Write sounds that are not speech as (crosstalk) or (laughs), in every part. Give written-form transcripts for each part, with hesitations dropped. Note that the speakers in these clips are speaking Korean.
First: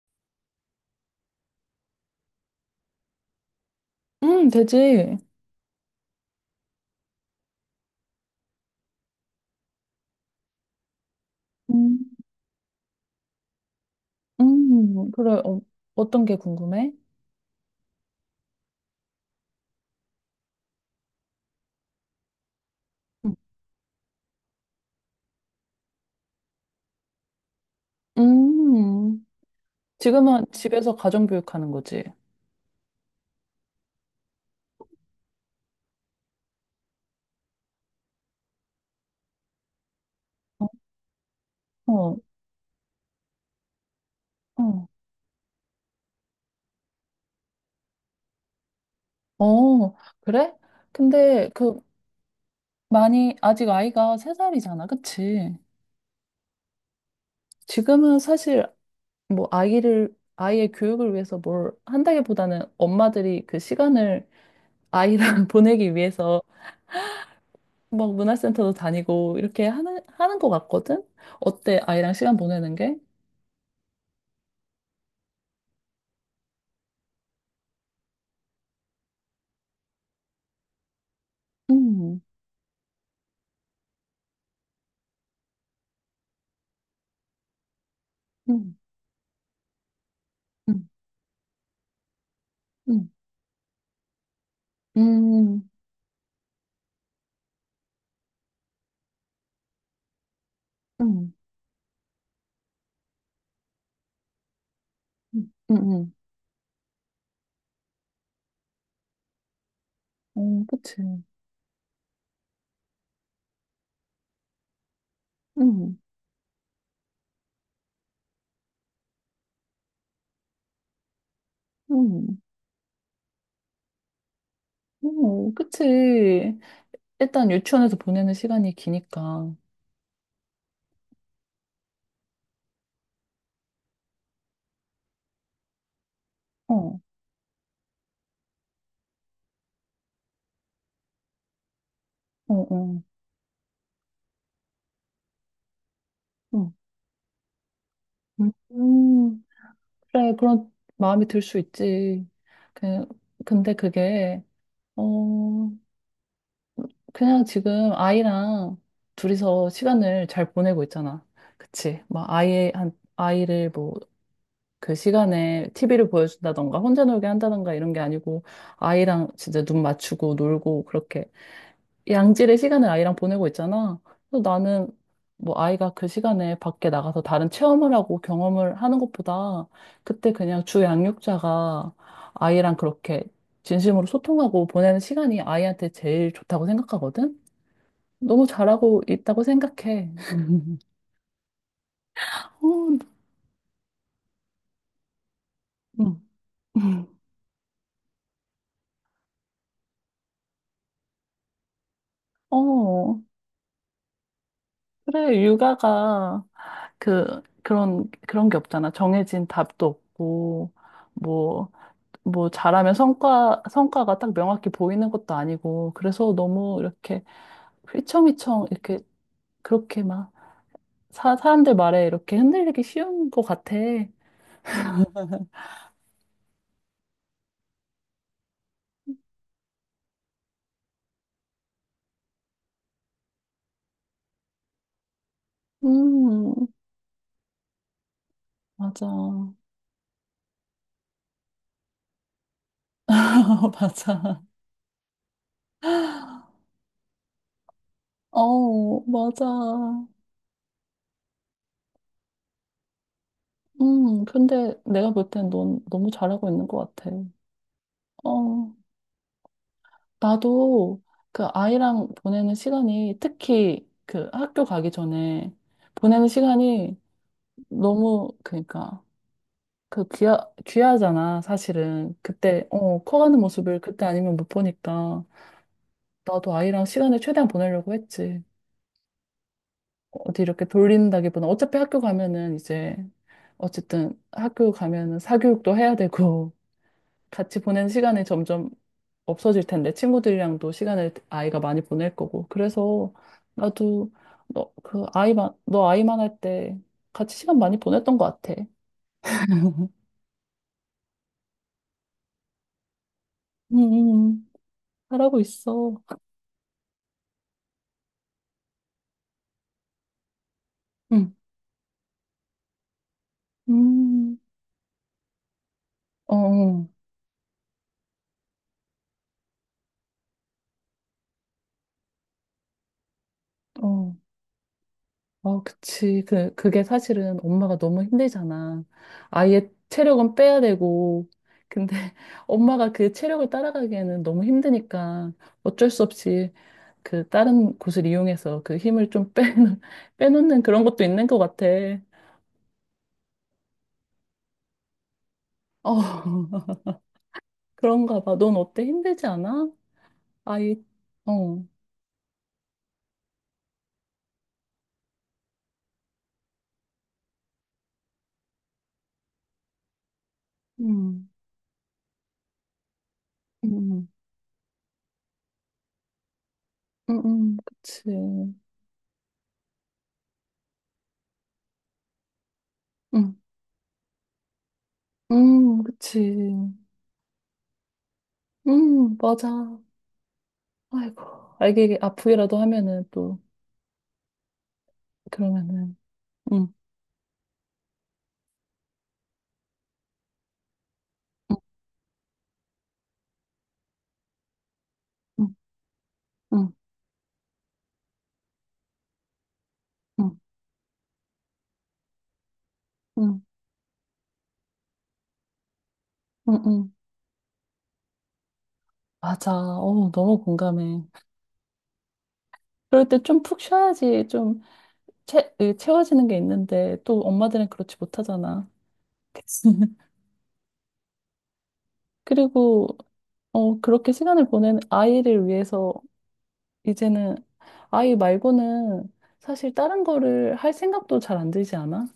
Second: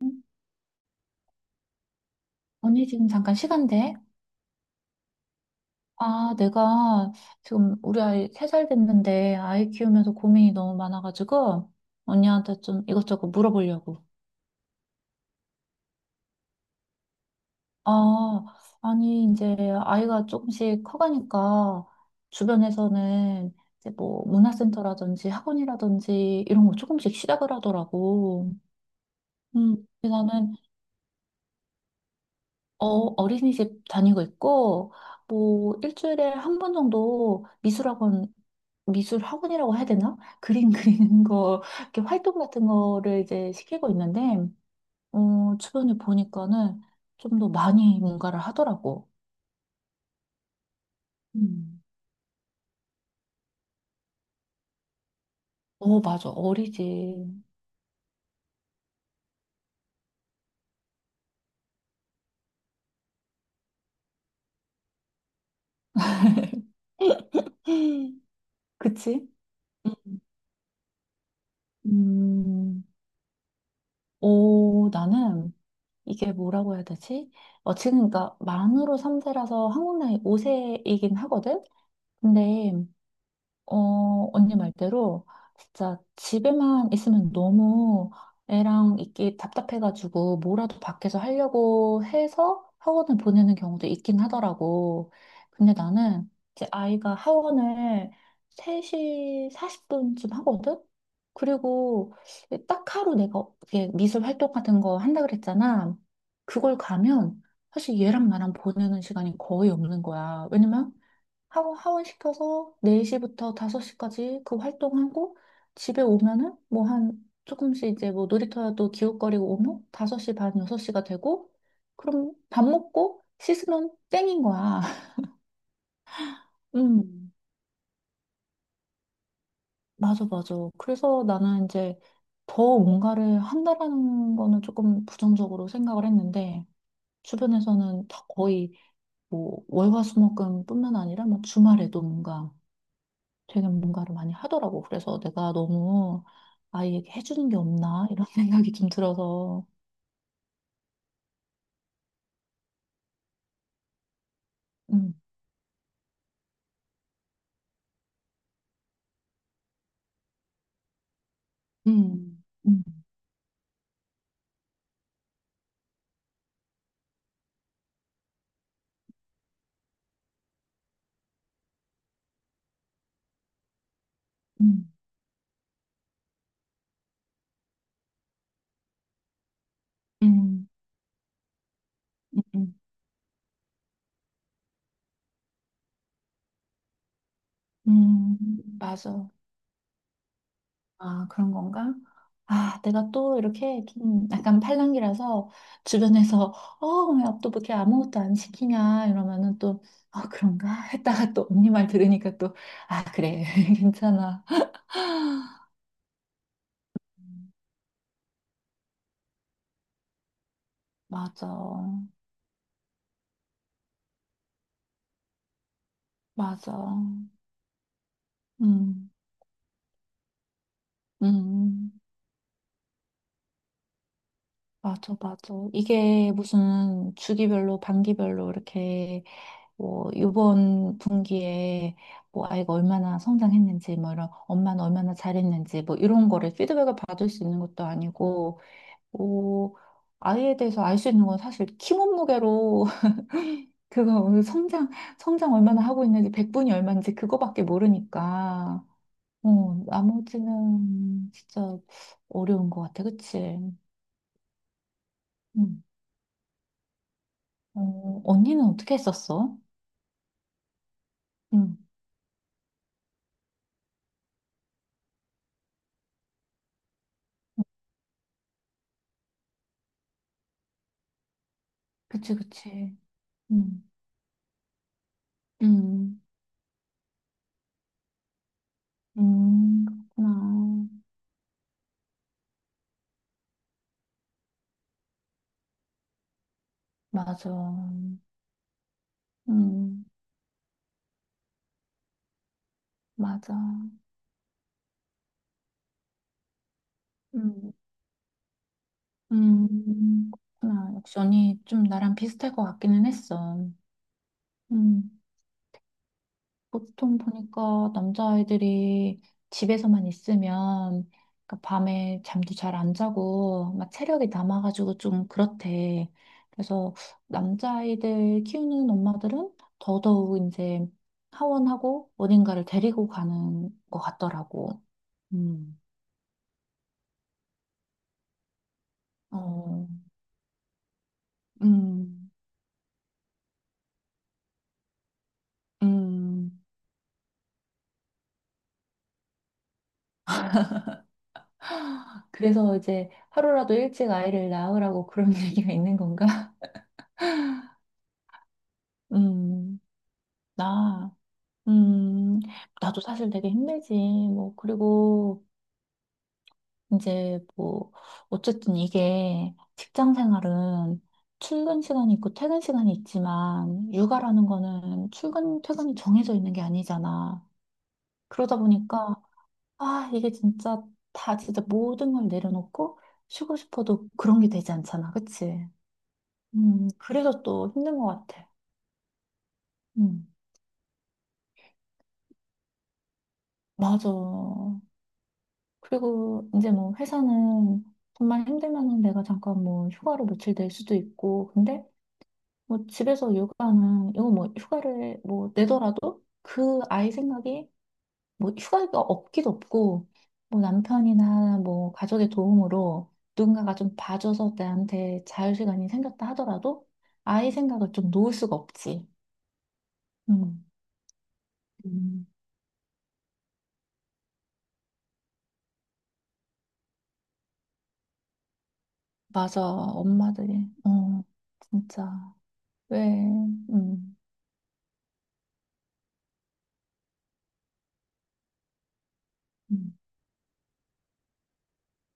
응? 언니 지금 잠깐 시간 돼? 되지. 아, 내가 지금 우리 아이 3살 됐는데 아이 키우면서 고민이 너무 많아가지고 음, 언니한테 좀 이것저것 물어보려고. 그래. 어, 어떤 게 궁금해? 아, 아니 이제 아이가 조금씩 커가니까 음, 주변에서는 이제 뭐 문화센터라든지 학원이라든지 이런 거 조금씩 시작을 하더라고. 음. 근데 지금은 나는 집에서 가정교육하는 거지. 어, 어린이집 다니고 있고 뭐 일주일에 한 번 정도 미술학원 미술 학원이라고 해야 되나? 그림 (laughs) 그리는 거, 이렇게 어, 활동 같은 거를 이제 시키고 있는데, 어, 어, 주변에 보니까는 좀 더 많이 뭔가를 하더라고. 어, 그래? 근데 그 음. 많이 아직 아이가 세 살이잖아, 그치? 어, 맞아. 어리지. 지금은 사실 뭐 아이를 아이의 교육을 위해서 뭘 한다기보다는 엄마들이 그 시간을 아이랑 (laughs) 보내기 위해서 막 (gasps) 문화센터도 (laughs) 그치? 다니고 이렇게 하는 것 같거든? 어때? 아이랑 시간 보내는 음, 게? 오, 나는 이게 뭐라고 해야 되지? 어, 지금 그러니까 만으로 3세라서 한국 나이 5세이긴 하거든? 근데 어, 언니 말대로 진짜 집에만 있으면 너무 응, 애랑 있기 답답해가지고 응, 뭐라도 밖에서 하려고 해서 응, 학원을 보내는 경우도 있긴 하더라고. 음, 근데 나는 이제 아이가 학원을 3시 40분쯤 하거든? 응, 그리고 딱 하루 내가 이게 미술 활동 같은 거 한다 응, 그랬잖아. 응, 그걸 가면 사실 얘랑 나랑 보내는 시간이 거의 없는 거야. 어, 왜냐면 그치. 하고 하원시켜서 4시부터 5시까지 그 활동하고 응, 집에 오면은 뭐 한 조금씩 이제 뭐 놀이터라도 기웃거리고 오면 5시 반, 6시가 되고 그럼 응, 밥 먹고 씻으면 땡인 거야. (laughs) 어, 그치. 음, 일단 유치원에서 보내는 시간이 기니까. 어, 맞아, 맞아. 그래서 나는 이제 더 뭔가를 한다라는 거는 조금 부정적으로 생각을 했는데 어, 주변에서는 다 거의 뭐 월화수목금뿐만 아니라 뭐 주말에도 뭔가 어. 되게 뭔가를 많이 하더라고. 그래서 내가 너무 응, 아이에게 해주는 게 없나 이런 (laughs) 응, 생각이 좀 응, 들어서. 그래, 그런 마음이 들 수 있지. 그, 근데 그게, 음, 어, 그냥 지금 아이랑 둘이서 시간을 잘 보내고 있잖아. 그치. 막 음, 아이, 음, 한, 아이를 뭐 그 시간에 티비를 보여준다던가 혼자 놀게 한다던가 이런 게 아니고 아이랑 진짜 눈 맞추고 놀고 그렇게 양질의 시간을 아이랑 보내고 있잖아. 그래서 나는 음, 뭐 아이가 그 시간에 밖에 나가서 다른 체험을 하고 경험을 하는 것보다 그때 그냥 음, 주 양육자가 음, 아이랑 그렇게 진심으로 소통하고 보내는 시간이 아이한테 제일 좋다고 생각하거든. 음, 너무 잘하고 맞아. 있다고 생각해. (laughs) 아, 그런 건가? 아, 어, 내가 또 이렇게 좀 약간 팔랑귀라서 주변에서 (laughs) 어, 응. 왜 또 그렇게 아무것도 안 시키냐 이러면은 또 아, 그런가? (laughs) 했다가 또 언니 말 들으니까 또 아, 어, 그래. (laughs) 괜찮아. 그래, 육아가 그, 그런, 그런 게 없잖아. 정해진 답도 없고, 맞아. 뭐, 뭐, 잘하면 성과가 딱 명확히 보이는 것도 아니고, 그래서 맞아. 너무 이렇게 휘청휘청, 이렇게, 음, 그렇게 막, 사람들 음. 말에 이렇게 흔들리기 쉬운 것 같아. 맞아, 맞아. 이게 무슨 주기별로, 반기별로 이렇게 뭐 이번 분기에 뭐 아이가 얼마나 성장했는지, 뭐 이런 엄마는 얼마나 잘했는지, 뭐 이런 거를 음, 피드백을 받을 수 있는 것도 아니고, 맞아. 뭐 아이에 대해서 알 수 있는 건 사실 키 몸무게로 (laughs) (laughs) 맞아. 그거 성장 얼마나 하고 있는지 백분이 얼마인지 그거밖에 모르니까 어, 맞아. 어 나머지는 진짜 어려운 것 같아 그치? 근데 내가 볼 땐 넌 응. 너무 잘하고 있는 것 같아. 어, 언니는 어. 어떻게 했었어? 나도 그 응, 아이랑 보내는 시간이 특히 그 학교 가기 전에 보내는 시간이 너무 그러니까 그 귀하잖아, 사실은. 그치, 그때, 그치. 어, 커가는 모습을 응 그때 아니면 못 보니까 응 나도 아이랑 시간을 최대한 보내려고 했지. 응 어디 이렇게 그렇구나. 돌린다기보다 어차피 학교 가면은 이제 어쨌든 학교 가면은 사교육도 해야 되고 맞아. 같이 보낸 시간이 점점 없어질 텐데 응 친구들이랑도 시간을 아이가 많이 보낼 거고 그래서 맞아. 나도 너 그 아이만 할 때 같이 시간 응, 많이 보냈던 것 같아. (laughs) 응 그렇구나. 역시 언니 좀 나랑 비슷할 것 같기는 했어. 음, 음, 응 잘하고 있어. 보통 보니까 남자아이들이 집에서만 있으면 음, 그러니까 밤에 잠도 잘 안 자고 막 체력이 음, 남아가지고 좀 그렇대. 어, 그래서 남자아이들 키우는 엄마들은 더더욱 이제 하원하고 어딘가를 데리고 가는 것 어, 같더라고. 어, 음, 그치. 그, 그게 사실은 엄마가 너무 힘들잖아. 아이의 어, 체력은 빼야 되고. 근데 (laughs) 음, 엄마가 그 체력을 따라가기에는 너무 힘드니까 어쩔 수 없이 음. 그 다른 곳을 이용해서 그 힘을 좀 빼놓, (laughs) 빼놓는 그런 것도 있는 것 같아. 그래서 이제 하루라도 일찍 아이를 낳으라고 그런 (laughs) 얘기가 있는 어, 건가? (laughs) 그런가 봐. 넌 어때? 힘들지 않아? 음, 아이, 나. 어, 음, 나도 사실 되게 힘들지. 뭐, 그리고 이제 뭐, 어쨌든 이게 직장 생활은 음, 출근 시간이 있고 퇴근 시간이 음, 있지만, 음, 육아라는 거는 출근, 퇴근이 정해져 있는 게 아니잖아. 그치. 그러다 보니까, 아, 이게 진짜 다 진짜 모든 걸 내려놓고 음, 쉬고 싶어도 그런 게 되지 않잖아. 그치? 그치. 그래서 또 힘든 것 같아. 맞아. 음, 아이고, 알게 아프기라도 하면은 또, 맞아. 그러면은, 그리고 이제 음, 뭐 회사는 정말 힘들면은 내가 잠깐 뭐 휴가로 며칠 낼 수도 있고, 음, 근데 뭐 집에서 육아는 이거 뭐 휴가를 뭐 음, 내더라도 음, 그 아이 생각이 뭐 휴가가 없기도 없고, 음, 뭐 남편이나 뭐 가족의 도움으로 음, 누군가가 좀 봐줘서 나한테 자유시간이 생겼다 하더라도 음. 아이 생각을 좀 놓을 수가 없지. 맞아. 어, 너무 음. 공감해. 음. 그럴 때 좀 푹 쉬어야지. 좀 이 채워지는 게 있는데 또 엄마들은 그렇지 못하잖아. 맞아, (laughs) 엄마들이. 어, 진짜. 그리고 왜, 어, 그렇게 음. 시간을 보내는 아이를 위해서 이제는 아이 말고는 사실 음. 다른 거를 할 생각도 잘 안 들지 않아?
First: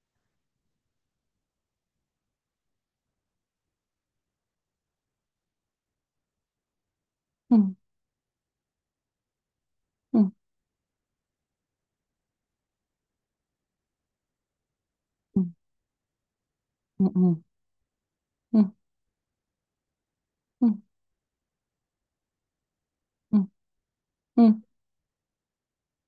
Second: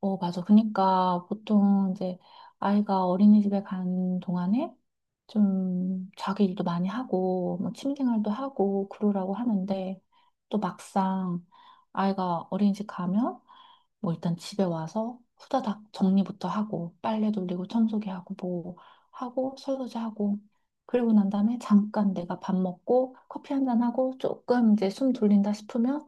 어, 맞아. 그러니까 보통 이제 아이가 어린이집에 간 동안에 좀 자기 일도 많이 하고 뭐 응, 취미생활도 하고 그러라고 하는데 응, 또 막상 아이가 어린이집 가면 뭐 일단 집에 와서 응, 후다닥 정리부터 하고 응, 빨래 응, 돌리고 청소기 하고 응, 뭐 하고 설거지 하고 그리고 난 다음에 잠깐 내가 밥 먹고 응, 커피 한잔 하고 응, 조금 이제 숨 돌린다 싶으면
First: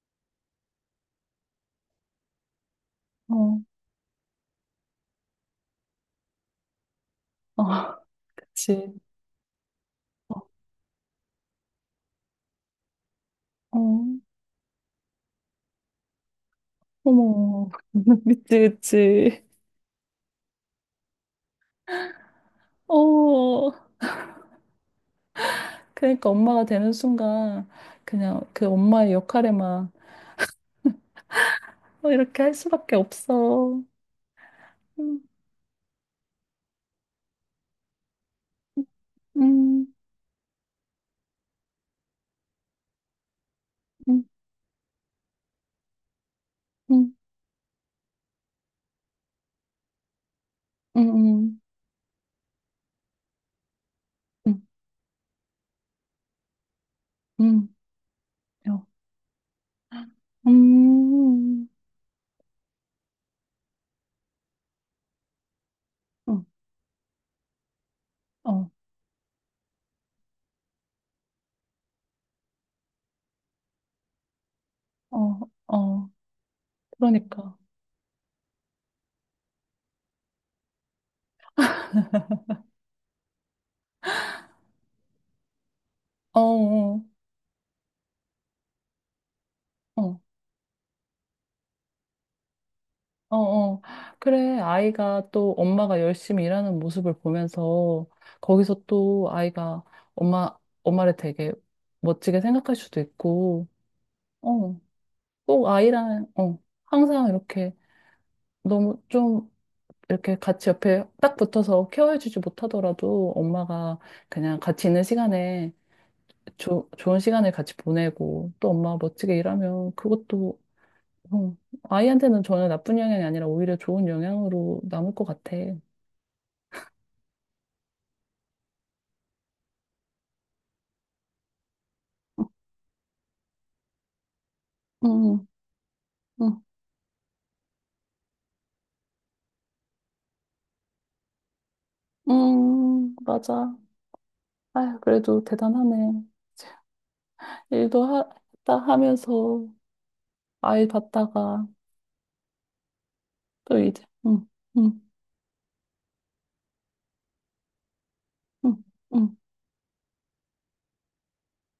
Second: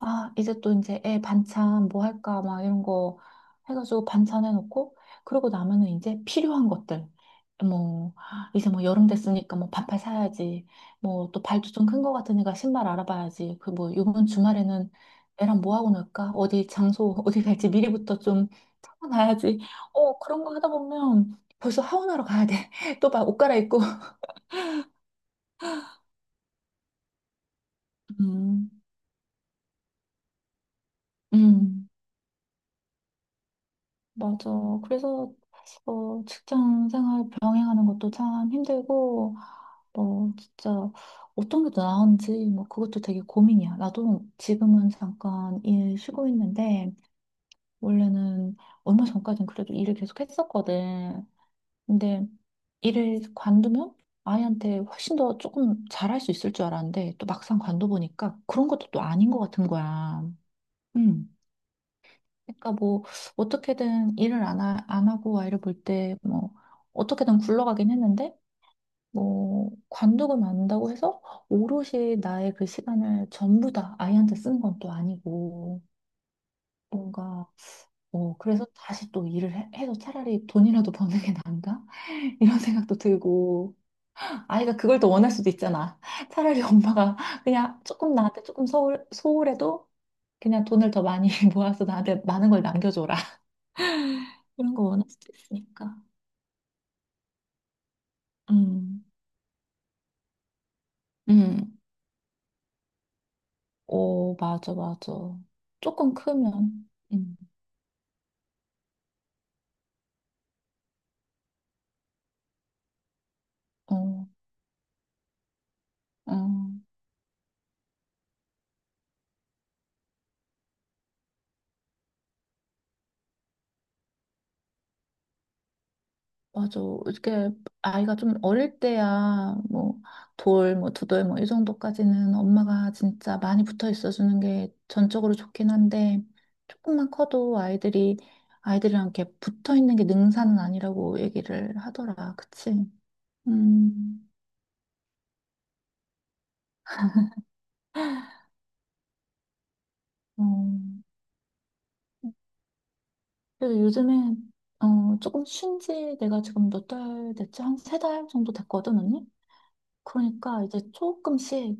아, 이제 또 애 반찬 뭐 할까 막 이런 거 응, 해가지고 반찬 해놓고 그러고 나면은 이제 필요한 것들 어, 어, 뭐 (laughs) 이제 그치. 여름 됐으니까 뭐 반팔 어, 사야지 뭐 또 발도 좀 큰 거 같으니까 신발 알아봐야지 그 어, 뭐 요번 주말에는 애랑 뭐 하고 놀까 어디 장소 (laughs) 어디 갈지 어머. 미리부터 (laughs) 그치, 좀 그치. 찾아놔야지 어 그런 거 하다 보면 벌써 하원하러 가야 돼 (laughs) 또 막 옷 어, 갈아입고 그러니까 엄마가 되는 순간 그냥 그 음 엄마의 역할에만 음. 어, 이렇게 할 수밖에 없어. 맞아. 음, 그래서 어, 직장 생활 병행하는 것도 참 힘들고, 음, 뭐 진짜 어떤 게 더 나은지 뭐 그것도 되게 고민이야. 음, 나도 지금은 잠깐 일 쉬고 있는데 음, 원래는 얼마 전까진 그래도 일을 계속 했었거든. 음, 근데 일을 관두면 음, 아이한테 훨씬 더 조금 잘할 수 있을 줄 알았는데 또 막상 음, 관둬보니까 그런 음, 어, 것도 또 아닌 것 같은 거야. 음. 음, 그러니까 뭐 어떻게든 일을 안 하고 아이를 볼 때 어, 뭐 어떻게든 굴러가긴 했는데 어, 뭐 관두고 만다고 해서 오롯이 나의 그 시간을 전부 다 아이한테 쓴 건 또 어, 아니고 어. 뭔가 그러니까. 어 그래서 다시 또 일을 해서 차라리 돈이라도 버는 게 나은가? (laughs) 이런 생각도 들고 아이가 그걸 더 원할 수도 있잖아. 어, 차라리 (laughs) 어, 엄마가 그냥 조금 나한테 조금 소홀해도 어, 그냥 돈을 더 많이 (laughs) 모아서 나한테 많은 걸 남겨줘라. 어. 어. 그래, 그런 거 원할 아이가 수도 또 있으니까. 엄마가 열심히 일하는 모습을 보면서 거기서 음, 또 아이가 엄마, 엄마를 되게 음, 멋지게 생각할 수도 있고, 오, 맞아, 어, 맞아. 꼭 조금 아이랑, 어, 크면, 항상 이렇게 너무 좀 이렇게 같이 옆에 딱 붙어서 케어해주지 못하더라도 엄마가 어, 그냥 같이 있는 시간에 어, 어, 좋은 시간을 같이 보내고 또 엄마가 멋지게 일하면 그것도 어, 아이한테는 전혀 나쁜 영향이 아니라 오히려 좋은 영향으로 남을 것 같아. 맞아. 이렇게 아이가 좀 어릴 때야, 뭐, 돌, 뭐, 두돌, 뭐, 이 정도까지는 엄마가 진짜 많이 붙어 있어주는 게 응 전적으로 좋긴 한데, 응 조금만 커도 아이들이랑 이렇게 붙어 있는 게 능사는 아니라고 얘기를 하더라. 그치? 응, 맞아. 음, 아휴, 그래도 대단하네. 일도 했다 하면서 어. 아이 봤다가 또 그래서 이제, 요즘에 응응 어, 조금 쉰지 내가 지금 몇 달 됐지? 한 3달 정도 응 됐거든, 응 언니? 그러니까 이제 조금씩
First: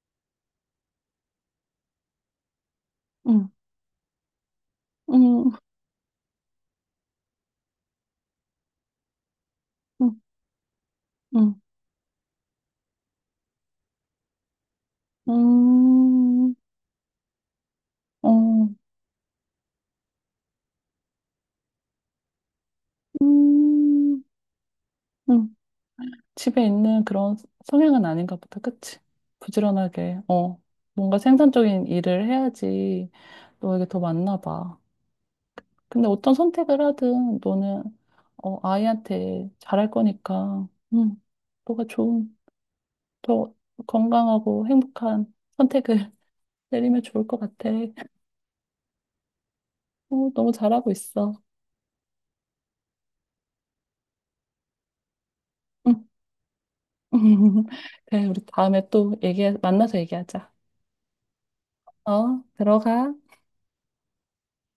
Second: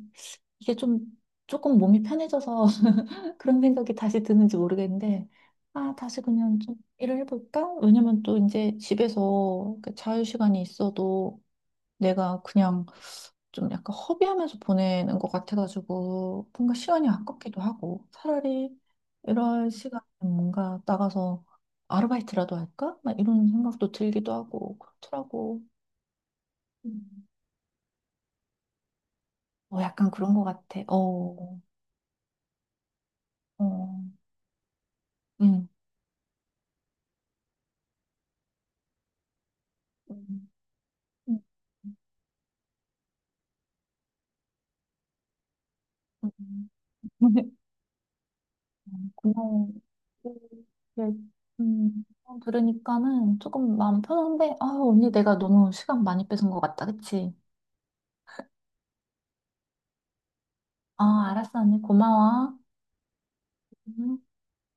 이게 좀 조금 몸이 편해져서 (laughs) 응 그런 생각이 다시 드는지 모르겠는데 응 아, 다시 그냥 좀 일을 해볼까? 왜냐면 또 이제 집에서 그 응 자유 시간이 있어도 응 내가 그냥 좀 약간 허비하면서 보내는 것 같아가지고 응 뭔가 시간이 아깝기도 하고 차라리 응 이런 시간에 뭔가 나가서 아르바이트라도 할까? 막 이런 생각도 음, 들기도 하고 음, 그렇더라고. 집에 있는 음. 그런 성향은 아닌가 보다. 그치? 어, 약간 부지런하게, 그런 것 어, 같아. 뭔가 어, 생산적인 일을 해야지 너에게 더 어, 맞나 봐. 음, 근데 어떤 선택을 하든 너는, 어, 아이한테 잘할 음, 거니까, 음, 너가 좋은, 더 건강하고 행복한 선택을 (laughs) 음. 내리면 좋을 것 (laughs) 같아. 고마워. 어, 음, 너무 잘하고 네, 있어. 어, 들으니까는 조금 마음 편한데, 아, 언니 내가 너무 응. 시간 많이 뺏은 것 같다, 그치? (laughs) 그래, 우리 다음에 또 얘기, 만나서 얘기하자. 아, 알았어, 언니 어, 고마워. 들어가. 음.